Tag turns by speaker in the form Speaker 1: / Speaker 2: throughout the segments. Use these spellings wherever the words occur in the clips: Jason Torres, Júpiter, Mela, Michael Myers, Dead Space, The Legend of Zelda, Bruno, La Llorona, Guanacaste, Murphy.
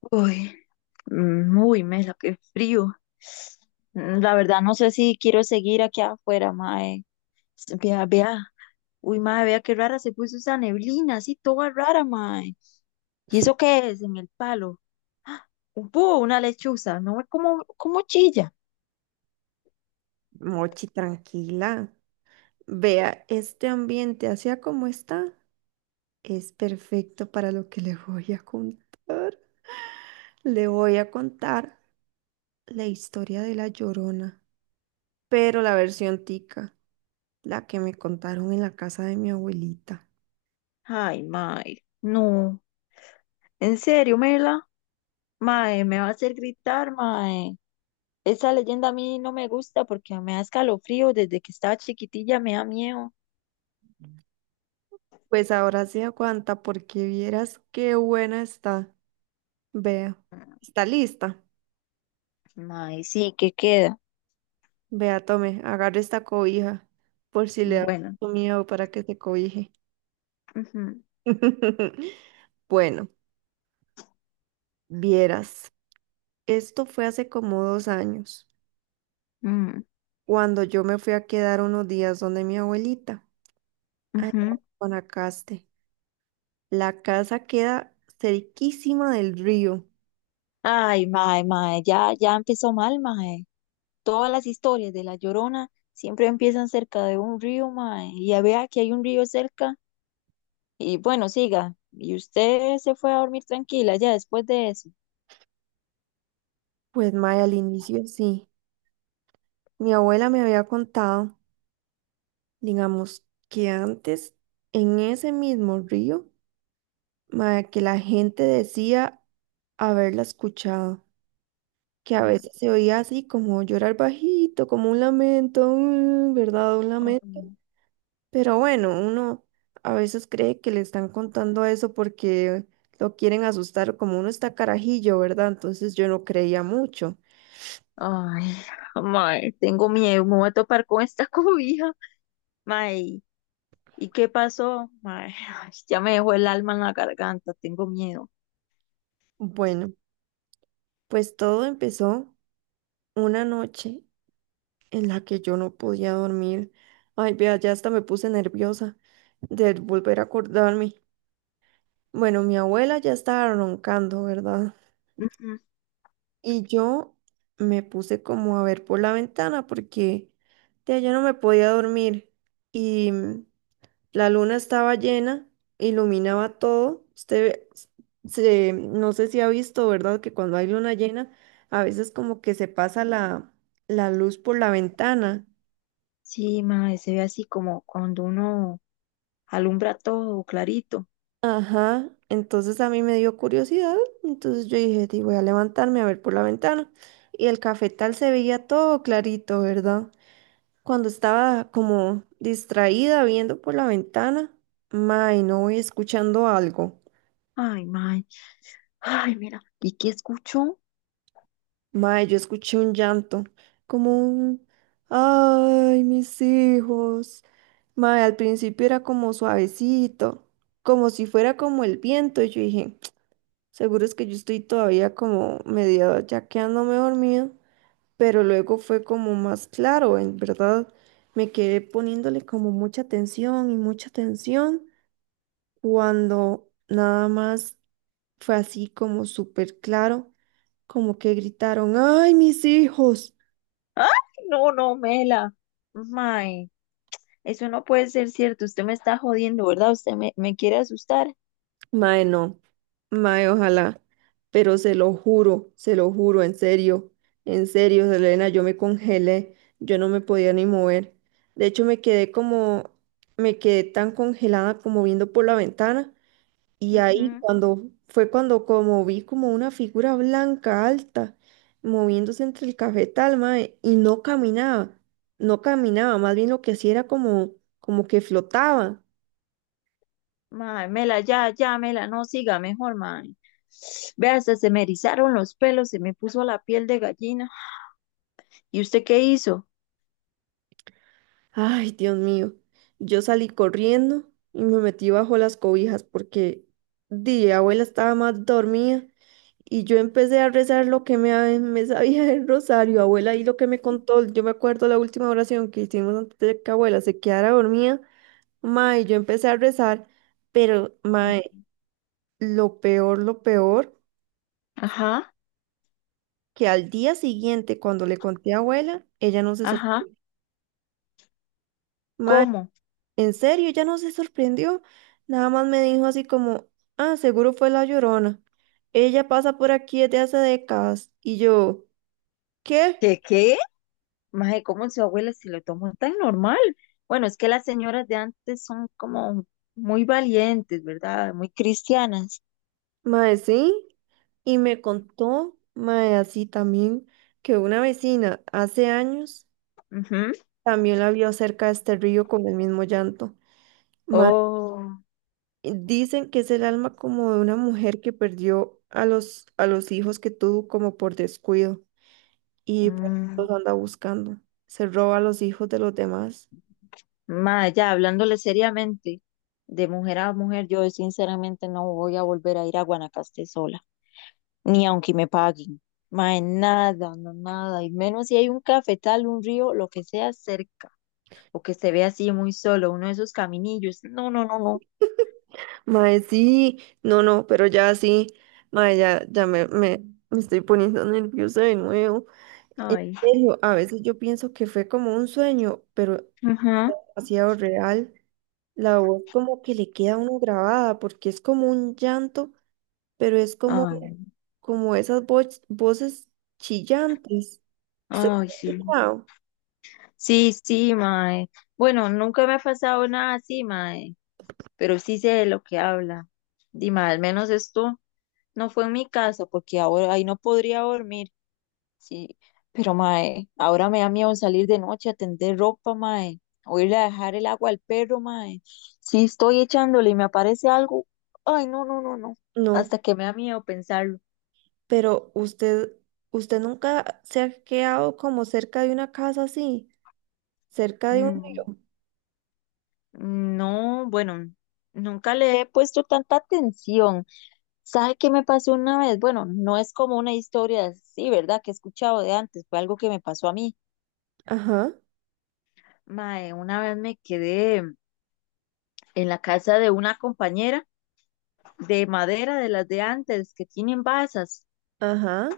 Speaker 1: Uy, Mela, qué frío. La verdad, no sé si quiero seguir aquí afuera, mae. Vea, vea. Uy, mae, vea qué rara se puso esa neblina, así toda rara, mae. ¿Y eso qué es en el palo? ¡Ah! Un búho, una lechuza. No ve cómo chilla.
Speaker 2: Mochi, tranquila. Vea, este ambiente, así como está, es perfecto para lo que le voy a contar. Le voy a contar la historia de la Llorona, pero la versión tica, la que me contaron en la casa de mi abuelita.
Speaker 1: Ay, mae. No. En serio, Mela. Mae, me va a hacer gritar, mae. Esa leyenda a mí no me gusta porque me da escalofrío. Desde que estaba chiquitilla me da miedo.
Speaker 2: Pues ahora se aguanta porque vieras qué buena está. Vea, está lista.
Speaker 1: Mae, sí, ¿qué queda?
Speaker 2: Vea, tome, agarre esta cobija por si le da
Speaker 1: Bueno.
Speaker 2: mucho miedo para que se cobije.
Speaker 1: Ujú,
Speaker 2: Bueno. Vieras, esto fue hace como 2 años,
Speaker 1: mm,
Speaker 2: cuando yo me fui a quedar unos días donde mi abuelita, allá en
Speaker 1: ujú.
Speaker 2: Guanacaste. La casa queda cerquísima del río.
Speaker 1: Ay, mae, mae, ya empezó mal, mae. Todas las historias de La Llorona siempre empiezan cerca de un río, mae. Y ya vea que hay un río cerca. Y bueno, siga. Y usted se fue a dormir tranquila ya después de eso.
Speaker 2: Pues Maya, al inicio sí. Mi abuela me había contado, digamos, que antes en ese mismo río, Maya, que la gente decía haberla escuchado, que a
Speaker 1: Mm.
Speaker 2: veces se oía así como llorar bajito, como un lamento, mm, ¿verdad? Un lamento. Pero bueno, uno a veces cree que le están contando eso porque lo quieren asustar, como uno está carajillo, ¿verdad? Entonces yo no creía mucho.
Speaker 1: Ay, ay, mae, tengo miedo, me voy a topar con esta cobija. Mae, ¿y qué pasó? Mae, ay, ya me dejó el alma en la garganta, tengo miedo.
Speaker 2: Bueno, pues todo empezó una noche en la que yo no podía dormir. Ay, vea, ya hasta me puse nerviosa de volver a acordarme. Bueno, mi abuela ya estaba roncando, ¿verdad? Y yo me puse como a ver por la ventana porque de allá no me podía dormir. Y la luna estaba llena, iluminaba todo. Usted se, no sé si ha visto, ¿verdad? Que cuando hay luna llena, a veces como que se pasa la luz por la ventana.
Speaker 1: Sí, mae, se ve así como cuando uno alumbra todo clarito.
Speaker 2: Ajá. Entonces a mí me dio curiosidad. Entonces yo dije, "Di, voy a levantarme a ver por la ventana. Y el cafetal se veía todo clarito, ¿verdad? Cuando estaba como distraída viendo por la ventana, mae, no voy escuchando algo.
Speaker 1: Ay, mae. Ay, mira. ¿Y qué escuchó?
Speaker 2: Mae, yo escuché un llanto, como un, ay, mis hijos. Mae, al principio era como suavecito, como si fuera como el viento. Y yo dije, seguro es que yo estoy todavía como medio ya quedándome dormido. Pero luego fue como más claro, en verdad. Me quedé poniéndole como mucha atención y mucha atención cuando nada más fue así como súper claro, como que gritaron, ay, mis hijos.
Speaker 1: ¡Ay, no, no, Mela! Mae, eso no puede ser cierto. Usted me está jodiendo, ¿verdad? Usted me quiere asustar.
Speaker 2: Mae, no. Mae, ojalá. Pero se lo juro, en serio. En serio, Selena, yo me congelé. Yo no me podía ni mover. De hecho, me quedé como, me quedé tan congelada como viendo por la ventana. Y ahí
Speaker 1: Ujú.
Speaker 2: cuando, fue cuando como vi como una figura blanca alta moviéndose entre el cafetal, mae, y no caminaba. No caminaba, más bien lo que hacía era como, como que flotaba.
Speaker 1: Mae, Mela, ya, ya, Mela, no siga mejor, mae. Vea, hasta se me erizaron los pelos, se me puso la piel de gallina. ¿Y usted qué hizo?
Speaker 2: Ay, Dios mío. Yo salí corriendo y me metí bajo las cobijas porque di, abuela estaba más dormida y yo empecé a rezar lo que me, me sabía el rosario, abuela, y lo que me contó. Yo me acuerdo la última oración que hicimos antes de que abuela se quedara dormida. Mae, yo empecé a rezar, pero mae, lo peor,
Speaker 1: Ajá,
Speaker 2: que al día siguiente cuando le conté a abuela, ella no se
Speaker 1: ajá.
Speaker 2: sorprendió.
Speaker 1: ¿Cómo?
Speaker 2: En serio, ya no se sorprendió. Nada más me dijo así como, ah, seguro fue la Llorona. Ella pasa por aquí desde hace décadas. Y yo, ¿qué?
Speaker 1: ¿Qué qué? Mae, ¿cómo su abuela se lo tomó tan normal? Bueno, es que las señoras de antes son como muy valientes, ¿verdad? Muy cristianas.
Speaker 2: Mae, sí. Y me contó, mae, así también, que una vecina hace años
Speaker 1: Ujú.
Speaker 2: también la vio cerca de este río con el mismo llanto. Mae,
Speaker 1: Oh,
Speaker 2: dicen que es el alma como de una mujer que perdió a a los hijos que tuvo como por descuido y por eso
Speaker 1: mm,
Speaker 2: los anda buscando. Se roba a los hijos de los demás.
Speaker 1: mae, ya hablándole seriamente, de mujer a mujer, yo sinceramente no voy a volver a ir a Guanacaste sola, ni aunque me paguen. Mae, nada, no nada, y menos si hay un cafetal, un río, lo que sea cerca, o que se vea así muy solo, uno de esos caminillos. No, no, no, no.
Speaker 2: Mae, sí, no, no, pero ya sí, mae, ya, ya me estoy poniendo nerviosa de nuevo. En
Speaker 1: Ay,
Speaker 2: serio, a veces yo pienso que fue como un sueño, pero
Speaker 1: ajá,
Speaker 2: demasiado real. La voz como que le queda a uno grabada, porque es como un llanto, pero es como,
Speaker 1: ay.
Speaker 2: como esas voces chillantes. ¿Usted
Speaker 1: Ay,
Speaker 2: lo ha
Speaker 1: sí.
Speaker 2: escuchado?
Speaker 1: Sí, sí, mae. Bueno, nunca me ha pasado nada así, mae, pero sí sé de lo que habla. Dime, al menos esto no fue en mi casa, porque ahora ahí no podría dormir. Sí, pero mae, ahora me da miedo salir de noche a tender ropa, mae, o irle a dejar el agua al perro, mae. Si estoy echándole y me aparece algo. Ay, no, no, no, no.
Speaker 2: No.
Speaker 1: Hasta que me da miedo pensarlo.
Speaker 2: Pero usted, usted nunca se ha quedado como cerca de una casa así, cerca de un
Speaker 1: Mm.
Speaker 2: río.
Speaker 1: No, bueno, nunca le he puesto tanta atención. ¿Sabe qué me pasó una vez? Bueno, no es como una historia así, ¿verdad? Que he escuchado de antes, fue algo que me pasó a mí.
Speaker 2: Ajá,
Speaker 1: Mae, una vez me quedé en la casa de una compañera de madera, de las de antes, que tienen basas,
Speaker 2: ajá,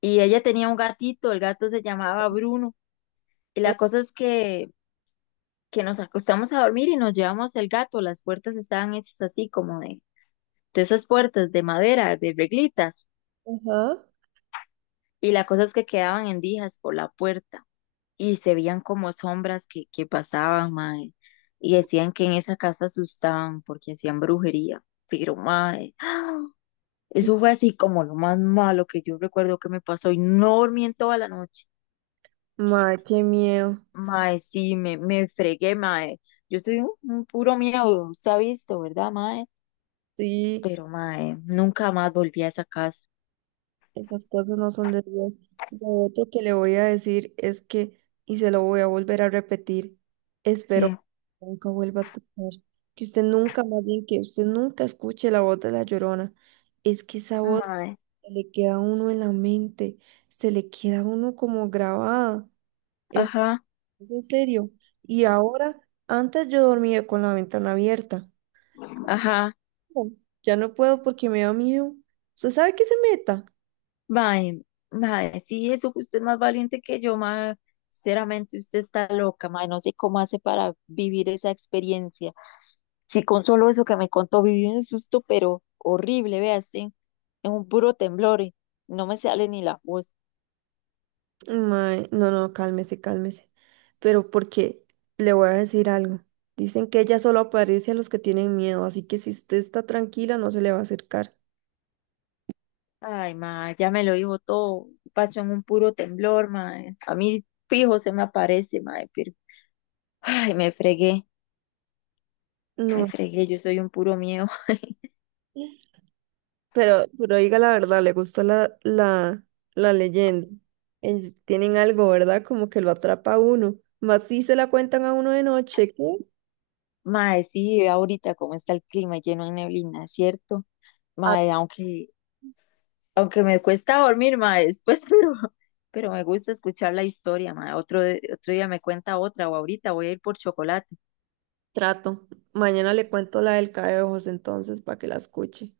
Speaker 1: y ella tenía un gatito, el gato se llamaba Bruno, y la cosa es que nos acostamos a dormir y nos llevamos el gato, las puertas estaban hechas así como de esas puertas de madera, de reglitas.
Speaker 2: ajá.
Speaker 1: Y la cosa es que quedaban endijas por la puerta y se veían como sombras que pasaban, mae. Y decían que en esa casa asustaban porque hacían brujería. Pero, mae, ¡ah! Eso fue así como lo más malo que yo recuerdo que me pasó y no dormí en toda la noche.
Speaker 2: Mae, qué miedo.
Speaker 1: Mae, sí, me fregué, mae. Yo soy un puro miedo, se ha visto, ¿verdad, mae?
Speaker 2: Sí,
Speaker 1: Pero, mae, nunca más volví a esa casa.
Speaker 2: esas cosas no son de Dios. Lo otro que le voy a decir es que, y se lo voy a volver a repetir, espero que
Speaker 1: ¿Qué?
Speaker 2: nunca vuelva a escuchar, que usted nunca, más bien que usted nunca escuche la voz de la Llorona. Es que esa voz
Speaker 1: Mae,
Speaker 2: se le queda a uno en la mente, se le queda a uno como grabada. Es,
Speaker 1: ajá,
Speaker 2: es en serio. Y ahora, antes yo dormía con la ventana abierta.
Speaker 1: ajá.
Speaker 2: No, ya no puedo porque me da miedo. ¿Usted sabe que se meta?
Speaker 1: Mae, mae, sí, eso que usted es más valiente que yo, mae. Sinceramente, usted está loca, mae. No sé cómo hace para vivir esa experiencia. Sí, con solo eso que me contó, viví un susto, pero horrible, vea, estoy en un puro temblor y no me sale ni la voz.
Speaker 2: Mae, no, no, cálmese, cálmese. Pero porque le voy a decir algo. Dicen que ella solo aparece a los que tienen miedo, así que si usted está tranquila, no se le va a acercar.
Speaker 1: Ay, mae, ya me lo dijo todo. Pasó en un puro temblor, mae. A mí fijo se me aparece, mae, pero ay, me fregué, me
Speaker 2: No.
Speaker 1: fregué, yo soy un puro miedo.
Speaker 2: Pero diga la verdad, le gustó la leyenda. Ellos tienen algo, ¿verdad? Como que lo atrapa a uno. Más si se la cuentan a uno de noche, ¿qué?
Speaker 1: Mae, sí, vea ahorita cómo está el clima lleno de neblina, ¿cierto?
Speaker 2: A
Speaker 1: Mae, aunque me cuesta dormir, mae, después, pero me gusta escuchar la historia, mae. Otro día me cuenta otra o ahorita voy a ir por chocolate.
Speaker 2: trato. Mañana le cuento la del cae de ojos entonces para que la escuche.